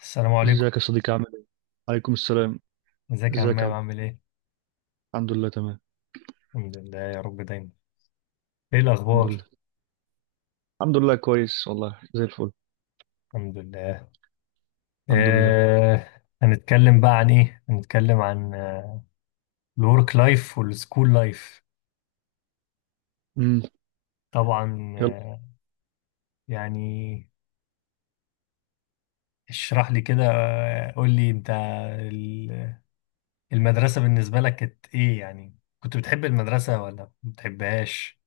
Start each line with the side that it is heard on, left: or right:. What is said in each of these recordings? left: السلام
right: ازيك
left: عليكم.
right: يا صديقي عامل ايه؟ عليكم السلام.
left: ازيك يا
right: ازيك يا
left: عمام،
right: عبد.
left: عامل ايه؟
right: الحمد لله تمام.
left: الحمد لله يا رب دايما. ايه
right: الحمد
left: الاخبار؟
right: لله. الحمد لله، كويس والله زي الفل.
left: الحمد لله.
right: الحمد لله.
left: هنتكلم بقى عن ايه، هنتكلم عن الورك لايف والسكول لايف.
right: امم
left: طبعا،
right: يلا.
left: يعني اشرح لي كده، قول لي انت. ال- المدرسة بالنسبة لك كانت ايه؟ يعني كنت بتحب المدرسة ولا ما بتحبهاش؟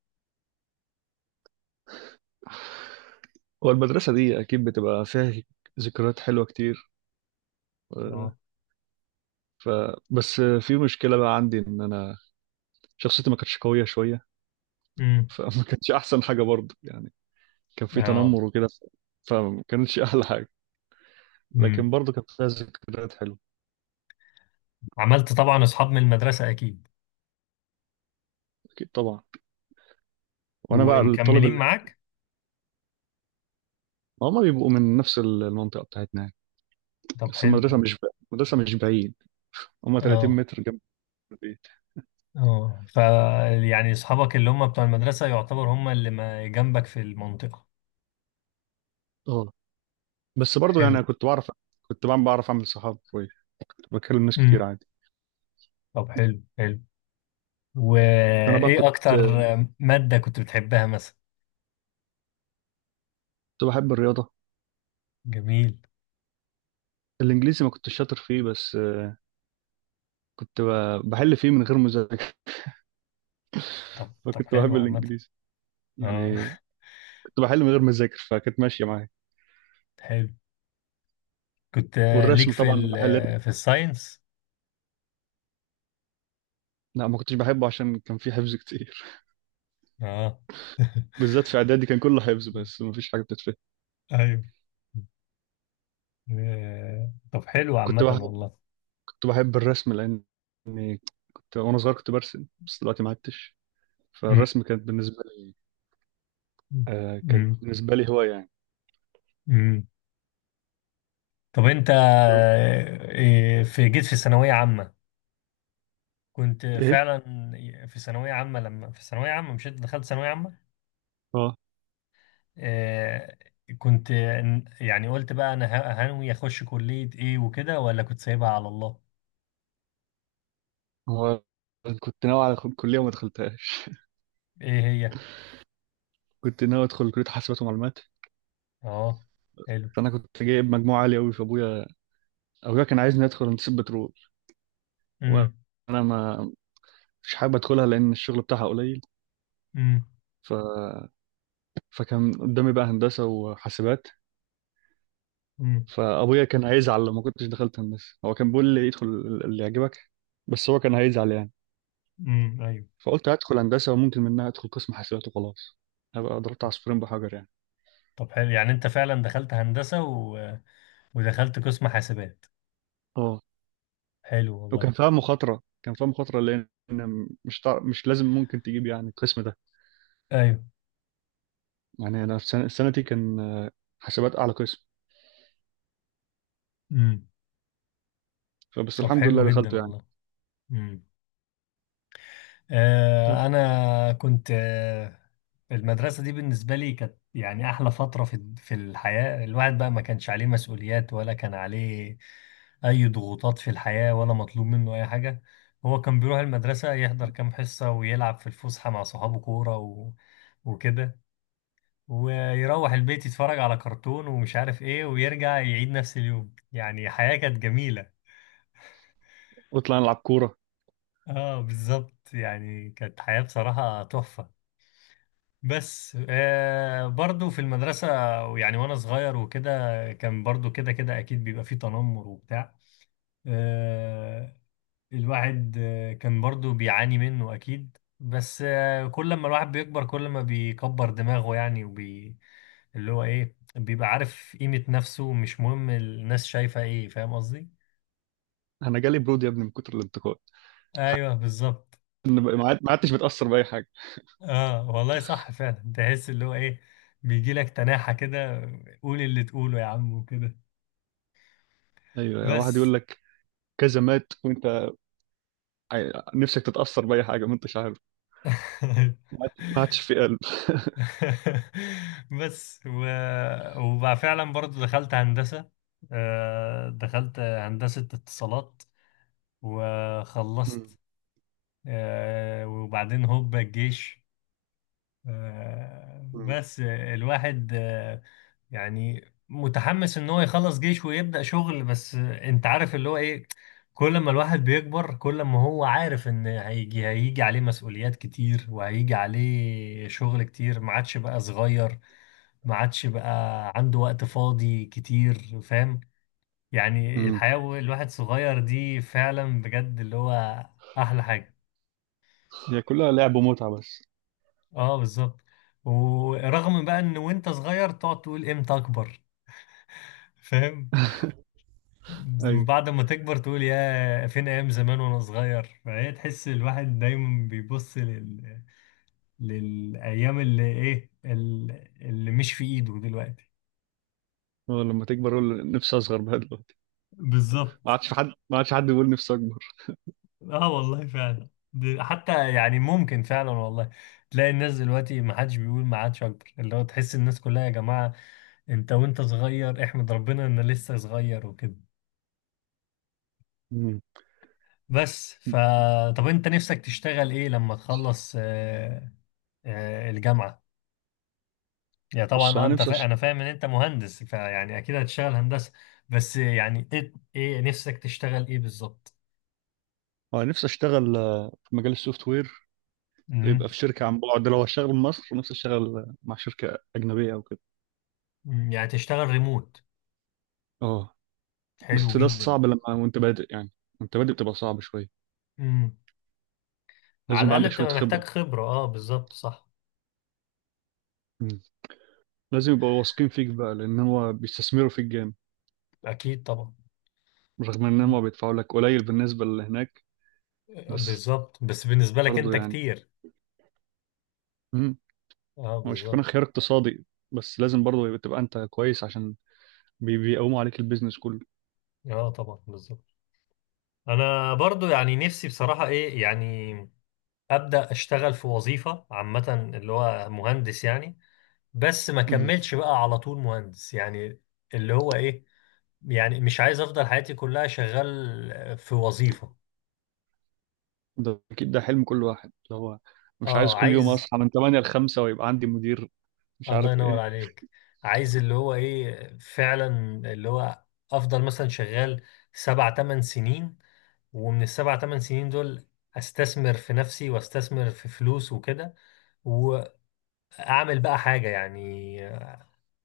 right: هو المدرسة دي أكيد بتبقى فيها ذكريات حلوة كتير. آه،
left: اه.
right: ف بس في مشكلة بقى عندي إن أنا شخصيتي ما كانتش قوية شوية.
left: امم.
right: فما كانتش أحسن حاجة برضه يعني. كان في
left: اه.
right: تنمر وكده فما كانتش أحلى حاجة،
left: امم.
right: لكن برضه كانت فيها ذكريات حلوة.
left: عملت طبعا اصحاب من المدرسة اكيد،
right: أكيد طبعا. وأنا بقى الطالب
left: ومكملين
right: اللي
left: معاك.
right: هما بيبقوا من نفس المنطقة بتاعتنا يعني.
left: طب
right: بس المدرسة
left: حلو.
right: مش بعيد المدرسة مش بعيد، هم 30
left: اه.
right: متر جنب البيت.
left: اه. يعني اصحابك اللي هم بتوع المدرسه يعتبر هم اللي ما جنبك في المنطقه.
right: اه. بس برضو يعني
left: حلو.
right: انا كنت بعرف، كنت بعمل بعرف اعمل صحاب كويس، كنت بكلم ناس
left: امم.
right: كتير عادي.
left: طب حلو حلو.
right: انا بقى
left: وايه
right: كنت
left: اكتر ماده كنت بتحبها مثلا؟
right: كنت بحب الرياضه.
left: جميل.
right: الانجليزي ما كنتش شاطر فيه، بس كنت بحل فيه من غير مذاكره.
left: طب طب
right: فكنت
left: حلو
right: بحب
left: عامه.
right: الانجليزي
left: اه.
right: يعني، كنت بحل من غير مذاكر فكانت ماشيه معايا.
left: حلو. كنت ليك
right: والرسم طبعا بحل.
left: في الساينس؟
right: لا ما كنتش بحبه عشان كان فيه حفظ كتير.
left: اه.
right: بالذات في اعدادي كان كله حفظ بس ما فيش حاجه بتتفهم.
left: ايوه. طب حلو
right: كنت
left: عامه
right: بحب
left: والله.
right: كنت بحب الرسم لان إني كنت وانا صغير كنت برسم، بس دلوقتي ما عدتش.
left: امم.
right: فالرسم كانت بالنسبه لي آه كانت بالنسبة لي هواية يعني.
left: امم. طب انت،
right: طب
left: في جيت في ثانوية عامة، كنت
right: إيه؟
left: فعلا في ثانوية عامة، لما في ثانوية عامة، مش انت دخلت ثانوية عامة؟
right: اه.
left: آه، كنت يعني قلت بقى انا هنوي اخش كلية ايه وكده، ولا كنت سايبها على الله؟
right: هو كنت ناوي على كلية وما دخلتهاش.
left: ايه هي؟
right: كنت ناوي أدخل كلية حاسبات ومعلومات.
left: اه. حلو.
right: فأنا كنت جايب مجموعة عالية أوي. أبويا كان عايزني أدخل هندسة بترول،
left: امم.
right: وأنا ما مش حابب أدخلها لأن الشغل بتاعها قليل.
left: امم.
right: ف... فكان قدامي بقى هندسة وحاسبات.
left: امم.
right: فأبويا كان هيزعل لو ما كنتش دخلت هندسة، هو كان بيقول لي ادخل اللي يعجبك، بس هو كان هيزعل يعني.
left: امم. ايوه.
right: فقلت هدخل هندسة وممكن منها أدخل قسم حاسبات وخلاص، هبقى ضربت عصفورين بحجر يعني.
left: طب حلو. يعني انت فعلا دخلت هندسة ودخلت قسم حاسبات.
right: اه.
left: حلو والله.
right: وكان فيها مخاطرة، كان فيها مخاطرة لأن مش لازم ممكن تجيب يعني القسم ده.
left: ايوه.
right: يعني أنا في سنتي كان حسابات أعلى قسم.
left: امم. طب
right: الحمد لله
left: حلو جدا
right: دخلته يعني.
left: والله. امم.
right: يلا.
left: أنا كنت المدرسة دي بالنسبة لي كانت يعني أحلى فترة في الحياة. الواحد بقى ما كانش عليه مسؤوليات، ولا كان عليه أي ضغوطات في الحياة، ولا مطلوب منه أي حاجة. هو كان بيروح المدرسة، يحضر كام حصة، ويلعب في الفسحة مع صحابه كورة وكده، ويروح البيت يتفرج على كرتون ومش عارف إيه، ويرجع يعيد نفس اليوم. يعني حياة كانت جميلة.
right: وطلعنا نلعب كورة.
left: اه بالظبط. يعني كانت حياة بصراحة تحفة. بس برضو في المدرسة، يعني وأنا صغير وكده، كان برضو كده كده أكيد بيبقى فيه تنمر وبتاع. آه الواحد كان برضو بيعاني منه أكيد. بس كل ما الواحد بيكبر كل ما بيكبر دماغه، يعني اللي هو إيه، بيبقى عارف قيمة نفسه، مش مهم الناس شايفة إيه. فاهم قصدي؟
right: أنا جالي برود يا ابني من كتر الانتقاد.
left: أيوه بالظبط.
right: أنا ما عدتش بتأثر بأي حاجة.
left: آه والله صح فعلا. تحس اللي هو إيه، بيجيلك تناحة كده، قول اللي تقوله يا عم وكده.
right: أيوة، واحد
left: بس.
right: يقول لك كذا مات وأنت نفسك تتأثر بأي حاجة، ما أنتش عارف. ما عادش ما عادش في قلب.
left: بس وبقى فعلا برضو دخلت هندسة، دخلت هندسة اتصالات
right: مم.
left: وخلصت. وبعدين هوب الجيش.
right: مم.
left: بس الواحد يعني متحمس ان هو يخلص جيش ويبدأ شغل. بس انت عارف اللي هو ايه، كل ما الواحد بيكبر كل ما هو عارف ان هيجي عليه مسؤوليات كتير، وهيجي عليه شغل كتير، ما عادش بقى صغير، ما عادش بقى عنده وقت فاضي كتير. فاهم؟ يعني
right: مم.
left: الحياة الواحد صغير دي فعلا بجد اللي هو احلى حاجة.
right: هي كلها لعب ومتعة بس.
left: اه بالظبط. ورغم بقى ان وانت صغير تقعد تقول امتى اكبر، فاهم،
right: أيوة.
left: وبعد ما تكبر تقول يا فين ايام زمان وانا صغير. فهي تحس الواحد دايما بيبص للايام اللي ايه، اللي مش في ايده دلوقتي.
right: هو لما تكبر أقول نفسي أصغر بقى دلوقتي. ما
left: بالظبط.
right: عادش في حد، ما عادش حد بيقول نفسي
left: اه والله فعلا، حتى يعني ممكن فعلا والله تلاقي الناس دلوقتي ما حدش بيقول ما عادش اكبر. اللي هو تحس الناس كلها يا جماعة، انت وانت صغير احمد ربنا ان لسه صغير وكده.
right: أكبر.
left: بس طب انت نفسك تشتغل ايه لما تخلص الجامعة؟ يعني
right: بص،
left: طبعا انا فاهم ان انت مهندس، فيعني اكيد هتشتغل هندسة. بس يعني ايه، إيه نفسك تشتغل ايه بالظبط؟
right: هو أنا نفسي أشتغل في مجال السوفت وير.
left: امم.
right: يبقى في شركة عن بعد، لو هشتغل في مصر نفسي أشتغل مع شركة أجنبية أو كده.
left: أمم، يعني تشتغل ريموت؟
right: أه.
left: حلو
right: بس ده
left: جدا.
right: صعب لما وأنت بادئ يعني، وأنت بادئ بتبقى صعب شوية.
left: امم. على
right: لازم يبقى
left: الاقل
right: عندك شوية
left: بتبقى
right: خبرة.
left: محتاج خبرة، اه بالظبط صح.
right: مم. لازم يبقوا واثقين فيك بقى لأن هو بيستثمروا فيك جامد،
left: اكيد طبعا.
right: رغم إن
left: أمم.
right: هم بيدفعوا لك قليل بالنسبة اللي هناك. بس
left: بالظبط، بس بالنسبة لك
right: برضه
left: انت
right: يعني.
left: كتير.
right: مم.
left: اه
right: هو شايف أنا
left: بالظبط.
right: خيار اقتصادي، بس لازم برضه تبقى أنت كويس عشان بيقوموا عليك البيزنس كله.
left: اه طبعا بالظبط. انا برضو يعني نفسي بصراحة ايه يعني، ابدا اشتغل في وظيفه عامه اللي هو مهندس يعني، بس ما
right: مم.
left: كملش بقى على طول مهندس يعني. اللي هو ايه، يعني مش عايز افضل حياتي كلها شغال في وظيفه.
right: ده اكيد ده حلم كل واحد، اللي هو مش عايز
left: اه.
right: كل يوم
left: عايز.
right: اصحى من 8 ل 5 ويبقى عندي مدير مش
left: الله
right: عارف
left: ينور
right: ايه.
left: عليك. عايز اللي هو ايه فعلا، اللي هو افضل مثلا شغال سبع تمن سنين، ومن السبع تمن سنين دول استثمر في نفسي واستثمر في فلوس وكده، واعمل بقى حاجه يعني،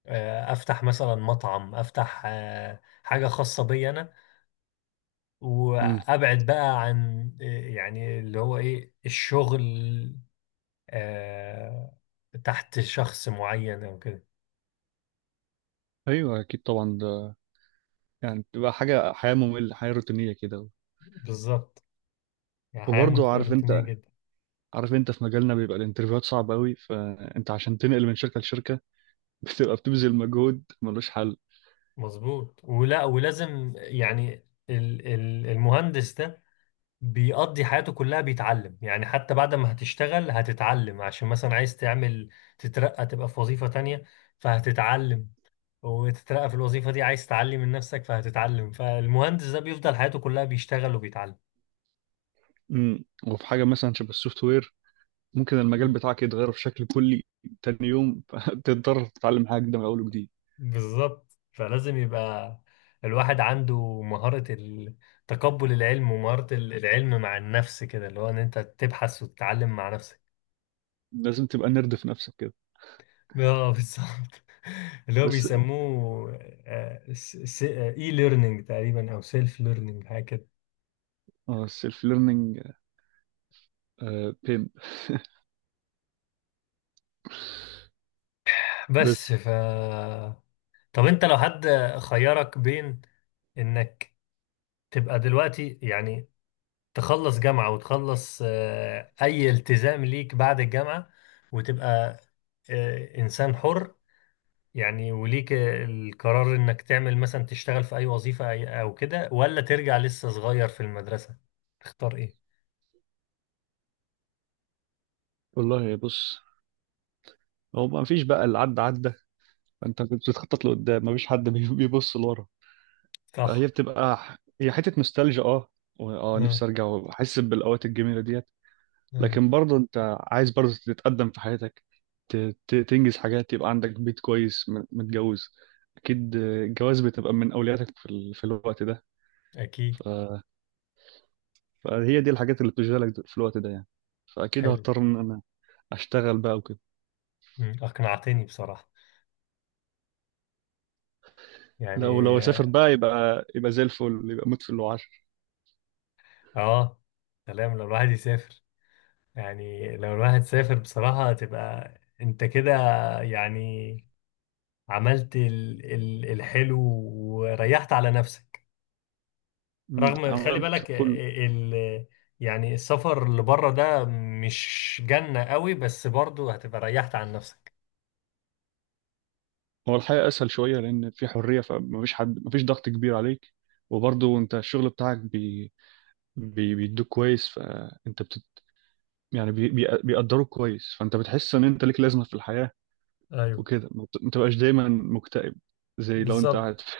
left: افتح مثلا مطعم، افتح حاجه خاصه بي انا،
right: امم
left: وابعد بقى عن يعني اللي هو ايه الشغل آه، تحت شخص معين او كده.
right: ايوه اكيد طبعا ده، يعني بتبقى حاجه، حياه ممله حياه روتينيه كده.
left: بالظبت. يعني حياه
right: وبرضه عارف انت
left: روتينيه جدا.
right: عارف انت في مجالنا بيبقى الانترفيوهات صعبه قوي، فانت عشان تنقل من شركه لشركه بتبقى بتبذل مجهود ملوش حل.
left: مظبوط، ولازم يعني المهندس ده بيقضي حياته كلها بيتعلم. يعني حتى بعد ما هتشتغل هتتعلم عشان مثلا عايز تعمل تترقى تبقى في وظيفة تانية، فهتتعلم وتترقى في الوظيفة دي. عايز تعلي من نفسك فهتتعلم، فالمهندس ده بيفضل حياته كلها بيشتغل وبيتعلم.
right: وفي حاجه مثلا شبه السوفت وير، ممكن المجال بتاعك يتغير بشكل كلي تاني يوم. فتضطر تتعلم حاجه جديده من اول وجديد.
left: بالظبط. فلازم يبقى الواحد عنده مهارة تقبل العلم، ومهارة العلم مع النفس كده، اللي هو ان انت تبحث وتتعلم مع نفسك.
right: لازم تبقى نرد في نفسك كده.
left: اه بالظبط. اللي هو
right: بس
left: بيسموه اي ليرنينج تقريبا او سيلف ليرنينج حاجة كده.
right: اه، السيلف ليرنينج.
left: بس
right: بس
left: طب انت لو حد خيرك بين انك تبقى دلوقتي يعني تخلص جامعة وتخلص أي التزام ليك بعد الجامعة، وتبقى إنسان حر، يعني وليك القرار إنك تعمل مثلا تشتغل في أي وظيفة أو كده، ولا ترجع لسه صغير في المدرسة، تختار إيه؟
right: والله، بص. هو ما فيش بقى اللي عدى عدى، انت بتخطط لقدام، ما فيش حد بيبص لورا. فهي
left: صح.
right: بتبقى هي حته نوستالجيا. اه. و- اه
left: آه
right: نفسي ارجع واحس بالاوقات الجميله ديت.
left: آه،
right: لكن برضه انت عايز برضه تتقدم في حياتك، تنجز حاجات، يبقى عندك بيت كويس، متجوز. اكيد الجواز بتبقى من اولوياتك في الوقت ده.
left: أكيد.
right: ف... فهي دي الحاجات اللي بتشغلك في الوقت ده يعني. فاكيد
left: حلو.
right: هضطر ان انا اشتغل بقى وكده.
left: أقنعتني بصراحة.
right: لو
left: يعني
right: اسافر بقى يبقى زي الفل، يبقى موت في اللي عشر.
left: آه، سلام لو الواحد يسافر. يعني لو الواحد سافر بصراحة تبقى أنت كده يعني، عملت ال ال الحلو وريحت على نفسك. رغم خلي
right: عملت
left: بالك
right: كل.
left: آه، ال يعني السفر اللي بره ده مش جنة قوي، بس برضو هتبقى ريحت عن نفسك.
right: هو الحقيقه اسهل شويه لان في حريه، فمفيش حد، مفيش ضغط كبير عليك. وبرضه انت الشغل بتاعك بيدوك كويس، فانت بت... يعني بي... بي... بيقدروك كويس، فانت بتحس ان انت ليك لازمه في الحياه
left: ايوه
right: وكده، ما تبقاش دايما مكتئب زي لو انت
left: بالظبط.
right: قاعد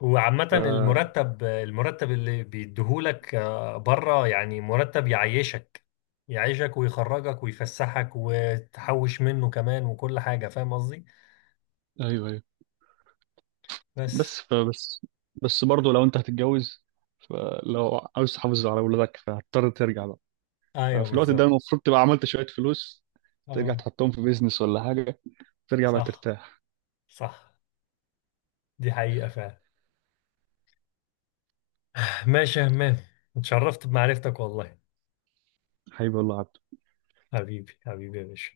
left: وعامة
right: ف...
left: المرتب اللي بيديهولك بره يعني مرتب يعيشك، يعيشك ويخرجك ويفسحك وتحوش منه كمان وكل حاجة. فاهم قصدي؟
right: ايوه، ايوه.
left: بس.
right: بس فبس بس برضه لو انت هتتجوز، فلو عاوز تحافظ على اولادك فهتضطر ترجع بقى.
left: ايوه
right: ففي الوقت ده
left: بالظبط.
right: المفروض تبقى عملت شوية فلوس، ترجع
left: اه.
right: تحطهم في بيزنس ولا حاجة، ترجع بقى
left: صح.
right: ترتاح.
left: صح. دي حقيقة فعلا. ماشي يا همام، اتشرفت بمعرفتك والله.
right: حبيبي والله يا عبد
left: حبيبي حبيبي يا باشا.